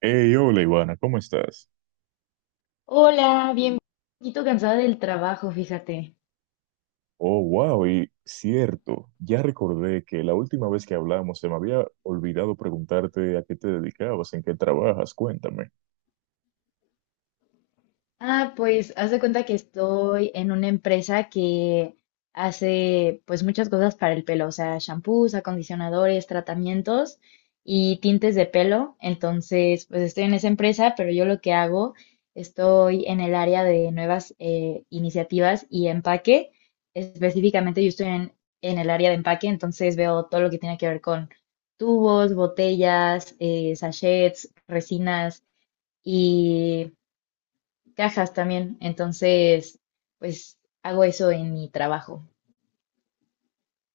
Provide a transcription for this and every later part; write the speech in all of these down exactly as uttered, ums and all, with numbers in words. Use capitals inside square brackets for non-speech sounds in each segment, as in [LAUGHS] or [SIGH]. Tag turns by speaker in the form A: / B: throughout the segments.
A: Hey, hola Ivana, ¿cómo estás?
B: Hola, bien, un poquito cansada del trabajo, fíjate.
A: Oh, wow, y cierto, ya recordé que la última vez que hablamos se me había olvidado preguntarte a qué te dedicabas, en qué trabajas, cuéntame.
B: Ah, pues haz de cuenta que estoy en una empresa que hace pues muchas cosas para el pelo, o sea, shampoos, acondicionadores, tratamientos y tintes de pelo. Entonces, pues estoy en esa empresa, pero yo lo que hago, estoy en el área de nuevas eh, iniciativas y empaque. Específicamente yo estoy en, en el área de empaque, entonces veo todo lo que tiene que ver con tubos, botellas, eh, sachets, resinas cajas también. Entonces, pues hago eso en mi trabajo.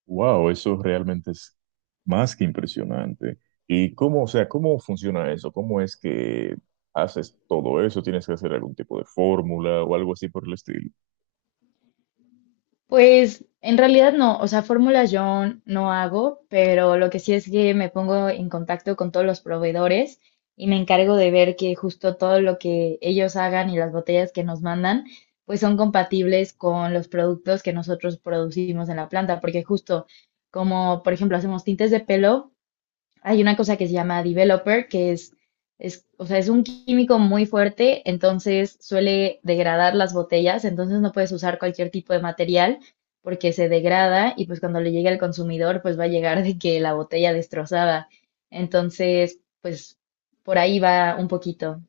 A: Wow, eso realmente es más que impresionante. ¿Y cómo, o sea, cómo funciona eso? ¿Cómo es que haces todo eso? ¿Tienes que hacer algún tipo de fórmula o algo así por el estilo?
B: Pues en realidad no, o sea, fórmulas yo no hago, pero lo que sí es que me pongo en contacto con todos los proveedores y me encargo de ver que justo todo lo que ellos hagan y las botellas que nos mandan, pues son compatibles con los productos que nosotros producimos en la planta, porque justo como, por ejemplo, hacemos tintes de pelo, hay una cosa que se llama developer, que es, es, o sea, es un químico muy fuerte, entonces suele degradar las botellas, entonces no puedes usar cualquier tipo de material porque se degrada y pues cuando le llegue al consumidor pues va a llegar de que la botella destrozada. Entonces, pues por ahí va un poquito.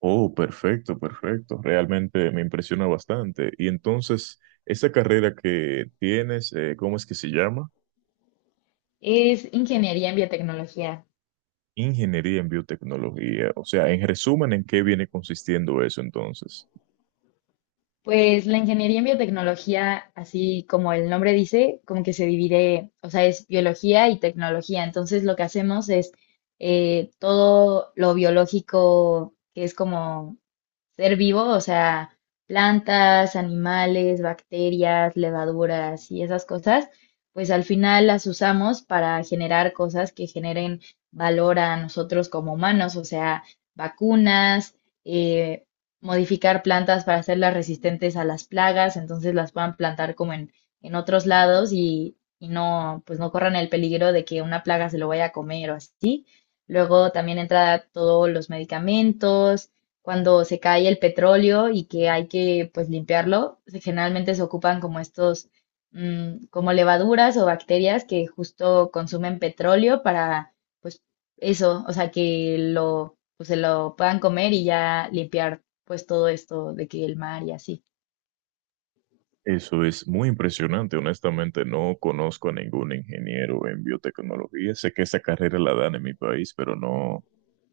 A: Oh, perfecto, perfecto. Realmente me impresiona bastante. Y entonces, esa carrera que tienes, eh, ¿cómo es que se llama?
B: Es ingeniería en biotecnología.
A: Ingeniería en biotecnología. O sea, en resumen, ¿en qué viene consistiendo eso entonces?
B: Pues la ingeniería en biotecnología, así como el nombre dice, como que se divide, o sea, es biología y tecnología. Entonces lo que hacemos es eh, todo lo biológico, que es como ser vivo, o sea, plantas, animales, bacterias, levaduras y esas cosas, pues al final las usamos para generar cosas que generen valor a nosotros como humanos, o sea, vacunas, eh, modificar plantas para hacerlas resistentes a las plagas, entonces las puedan plantar como en, en otros lados y, y no, pues no corran el peligro de que una plaga se lo vaya a comer o así. Luego también entra todos los medicamentos, cuando se cae el petróleo y que hay que pues limpiarlo, se- generalmente se ocupan como estos, mm, como levaduras o bacterias que justo consumen petróleo para pues eso, o sea que lo, pues, se lo puedan comer y ya limpiar pues todo esto de que el mar y así.
A: Eso es muy impresionante. Honestamente, no conozco a ningún ingeniero en biotecnología. Sé que esa carrera la dan en mi país, pero no,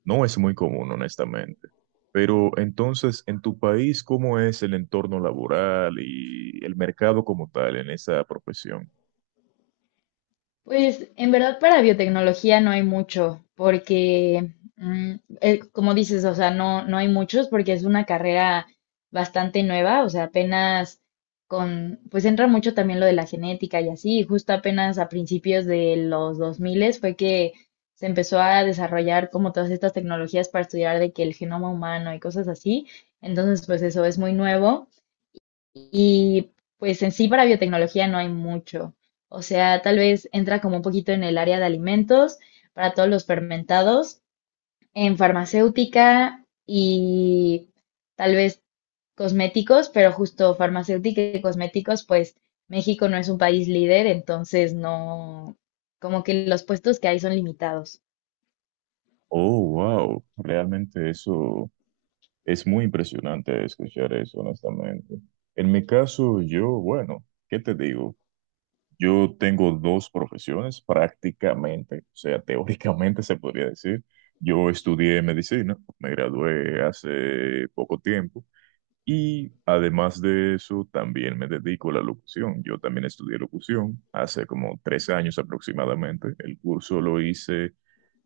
A: no es muy común, honestamente. Pero entonces, en tu país, ¿cómo es el entorno laboral y el mercado como tal en esa profesión?
B: Pues en verdad para biotecnología no hay mucho, porque mm, eh, como dices, o sea, no, no hay muchos porque es una carrera bastante nueva, o sea, apenas con, pues entra mucho también lo de la genética y así, y justo apenas a principios de los dos mil fue que se empezó a desarrollar como todas estas tecnologías para estudiar de que el genoma humano y cosas así, entonces pues eso es muy nuevo. Y pues en sí para biotecnología no hay mucho. O sea, tal vez entra como un poquito en el área de alimentos para todos los fermentados, en farmacéutica y tal vez cosméticos, pero justo farmacéutica y cosméticos, pues México no es un país líder, entonces no, como que los puestos que hay son limitados.
A: Oh, wow, realmente eso es muy impresionante escuchar eso, honestamente. En mi caso, yo, bueno, ¿qué te digo? Yo tengo dos profesiones prácticamente, o sea, [LAUGHS] teóricamente se podría decir. Yo estudié medicina, me gradué hace poco tiempo y además de eso también me dedico a la locución. Yo también estudié locución hace como tres años aproximadamente. El curso lo hice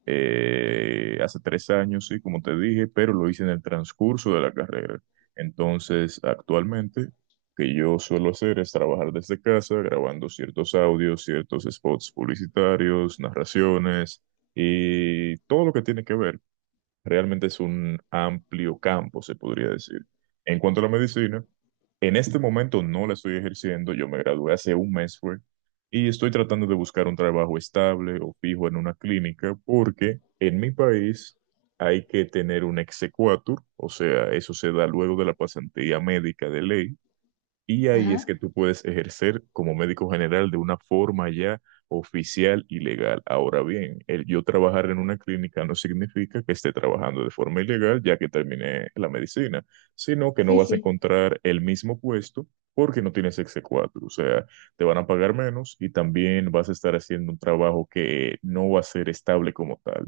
A: eh, hace tres años, sí, como te dije, pero lo hice en el transcurso de la carrera. Entonces, actualmente, que yo suelo hacer es trabajar desde casa, grabando ciertos audios, ciertos spots publicitarios, narraciones y todo lo que tiene que ver. Realmente es un amplio campo, se podría decir. En cuanto a la medicina, en este momento no la estoy ejerciendo, yo me gradué hace un mes fue, y estoy tratando de buscar un trabajo estable o fijo en una clínica porque en mi país hay que tener un exequatur, o sea, eso se da luego de la pasantía médica de ley, y ahí es
B: Ajá,
A: que tú puedes ejercer como médico general de una forma ya oficial y legal. Ahora bien, el yo trabajar en una clínica no significa que esté trabajando de forma ilegal ya que terminé la medicina, sino que no
B: sí,
A: vas a
B: sí.
A: encontrar el mismo puesto porque no tienes exequatur. O sea, te van a pagar menos y también vas a estar haciendo un trabajo que no va a ser estable como tal.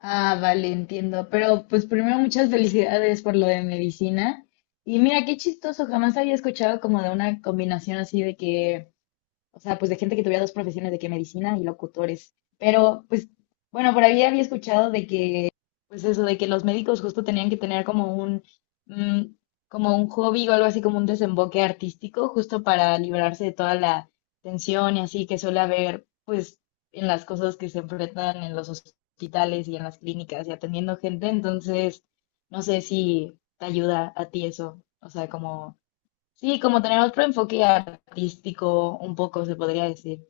B: Ah, vale, entiendo. Pero pues primero muchas felicidades por lo de medicina. Y mira, qué chistoso, jamás había escuchado como de una combinación así de que o sea, pues de gente que tuviera dos profesiones, de que medicina y locutores. Pero, pues, bueno, por ahí había escuchado de que, pues eso, de que los médicos justo tenían que tener como un, mm, como un hobby o algo así, como un desemboque artístico, justo para librarse de toda la tensión y así que suele haber, pues, en las cosas que se enfrentan en los hospitales y en las clínicas y atendiendo gente. Entonces, no sé si te ayuda a ti eso, o sea, como sí, como tener otro enfoque artístico, un poco se podría decir.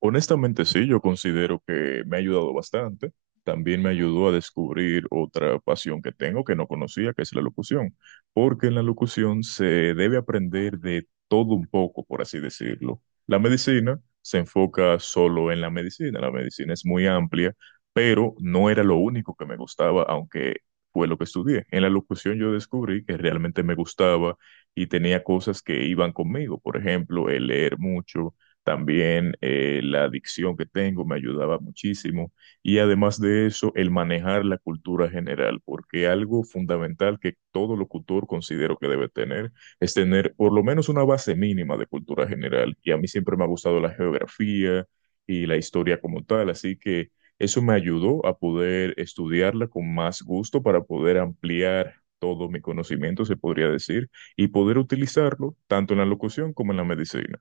A: Honestamente sí, yo considero que me ha ayudado bastante. También me ayudó a descubrir otra pasión que tengo que no conocía, que es la locución, porque en la locución se debe aprender de todo un poco, por así decirlo. La medicina se enfoca solo en la medicina, la medicina es muy amplia, pero no era lo único que me gustaba, aunque fue lo que estudié. En la locución yo descubrí que realmente me gustaba y tenía cosas que iban conmigo, por ejemplo, el leer mucho también eh, la adicción que tengo me ayudaba muchísimo. Y además de eso, el manejar la cultura general, porque algo fundamental que todo locutor considero que debe tener es tener por lo menos una base mínima de cultura general. Y a mí siempre me ha gustado la geografía y la historia como tal, así que eso me ayudó a poder estudiarla con más gusto para poder ampliar todo mi conocimiento, se podría decir, y poder utilizarlo tanto en la locución como en la medicina.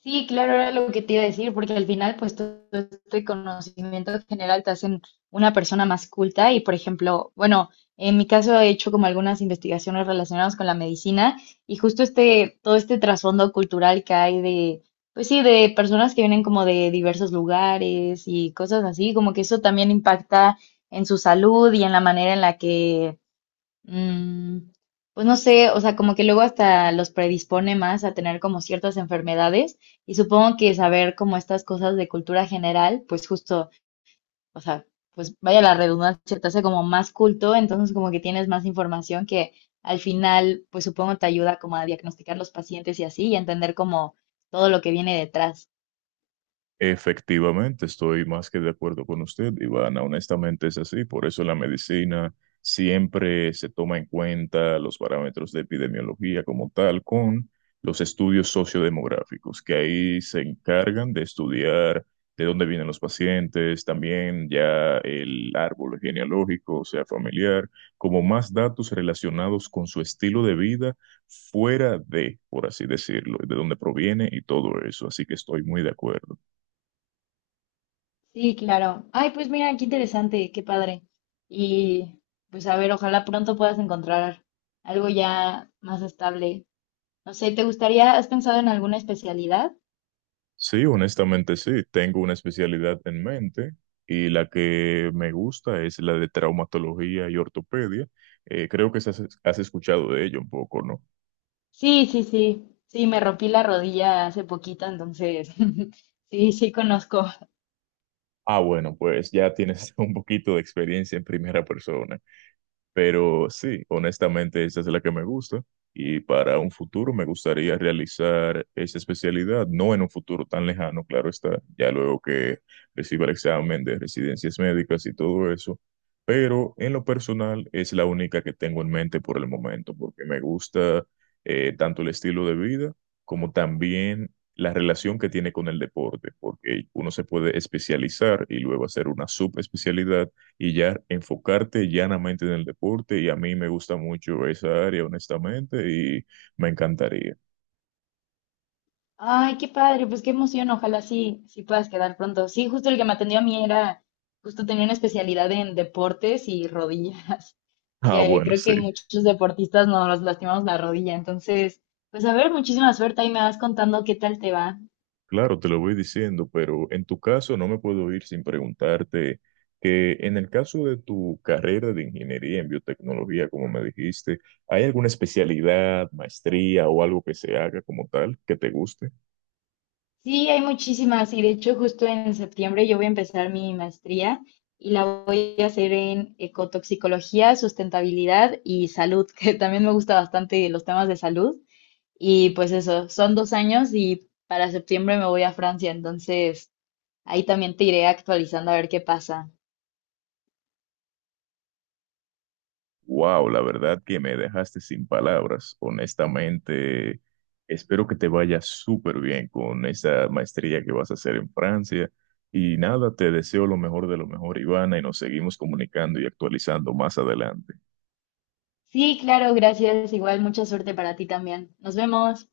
B: Sí, claro, era lo que te iba a decir, porque al final, pues todo este conocimiento general te hacen una persona más culta y, por ejemplo, bueno, en mi caso he hecho como algunas investigaciones relacionadas con la medicina y justo este, todo este trasfondo cultural que hay de, pues sí, de personas que vienen como de diversos lugares y cosas así, como que eso también impacta en su salud y en la manera en la que Mm, pues no sé, o sea, como que luego hasta los predispone más a tener como ciertas enfermedades y supongo que saber como estas cosas de cultura general, pues justo, o sea, pues vaya la redundancia, te hace como más culto, entonces como que tienes más información que al final, pues supongo te ayuda como a diagnosticar los pacientes y así y a entender como todo lo que viene detrás.
A: Efectivamente, estoy más que de acuerdo con usted, Ivana. Honestamente es así. Por eso la medicina siempre se toma en cuenta los parámetros de epidemiología como tal con los estudios sociodemográficos, que ahí se encargan de estudiar de dónde vienen los pacientes, también ya el árbol genealógico, o sea, familiar, como más datos relacionados con su estilo de vida fuera de, por así decirlo, de dónde proviene y todo eso. Así que estoy muy de acuerdo.
B: Sí, claro. Ay, pues mira, qué interesante, qué padre. Y pues a ver, ojalá pronto puedas encontrar algo ya más estable. No sé, ¿te gustaría, has pensado en alguna especialidad?
A: Sí, honestamente sí. Tengo una especialidad en mente y la que me gusta es la de traumatología y ortopedia. Eh, creo que has, has escuchado de ello un poco, ¿no?
B: Sí, sí, sí. Sí, me rompí la rodilla hace poquito, entonces [LAUGHS] sí, sí conozco.
A: Ah, bueno, pues ya tienes [LAUGHS] un poquito de experiencia en primera persona. Pero sí, honestamente esa es la que me gusta y para un futuro me gustaría realizar esa especialidad, no en un futuro tan lejano, claro está, ya luego que reciba el examen de residencias médicas y todo eso, pero en lo personal es la única que tengo en mente por el momento, porque me gusta eh, tanto el estilo de vida como también la relación que tiene con el deporte, porque uno se puede especializar y luego hacer una subespecialidad y ya enfocarte llanamente en el deporte y a mí me gusta mucho esa área, honestamente, y me encantaría. [LAUGHS]
B: Ay, qué padre, pues qué emoción, ojalá sí, sí puedas quedar pronto. Sí, justo el que me atendió a mí era, justo tenía una especialidad en deportes y rodillas, [LAUGHS]
A: Ah,
B: porque
A: bueno,
B: creo
A: sí,
B: que muchos deportistas nos lastimamos la rodilla, entonces, pues a ver, muchísima suerte, ahí me vas contando qué tal te va.
A: claro, te lo voy diciendo, pero en tu caso no me puedo ir sin preguntarte que en el caso de tu carrera de ingeniería en biotecnología, como me dijiste, ¿hay alguna especialidad, maestría o algo que se haga como tal que te guste?
B: Sí, hay muchísimas y de hecho justo en septiembre yo voy a empezar mi maestría y la voy a hacer en ecotoxicología, sustentabilidad y salud, [LAUGHS] que también me gusta bastante los temas de salud. Y pues eso, son dos años y para septiembre me voy a Francia, entonces ahí también te iré actualizando a ver qué pasa.
A: Wow, la verdad que me dejaste sin palabras. Honestamente, espero que te vaya súper bien con esa maestría que vas a hacer en Francia. Y nada, te deseo lo mejor de lo mejor, Ivana, y nos seguimos comunicando y actualizando más adelante.
B: Sí, claro, gracias. Igual mucha suerte para ti también. Nos vemos.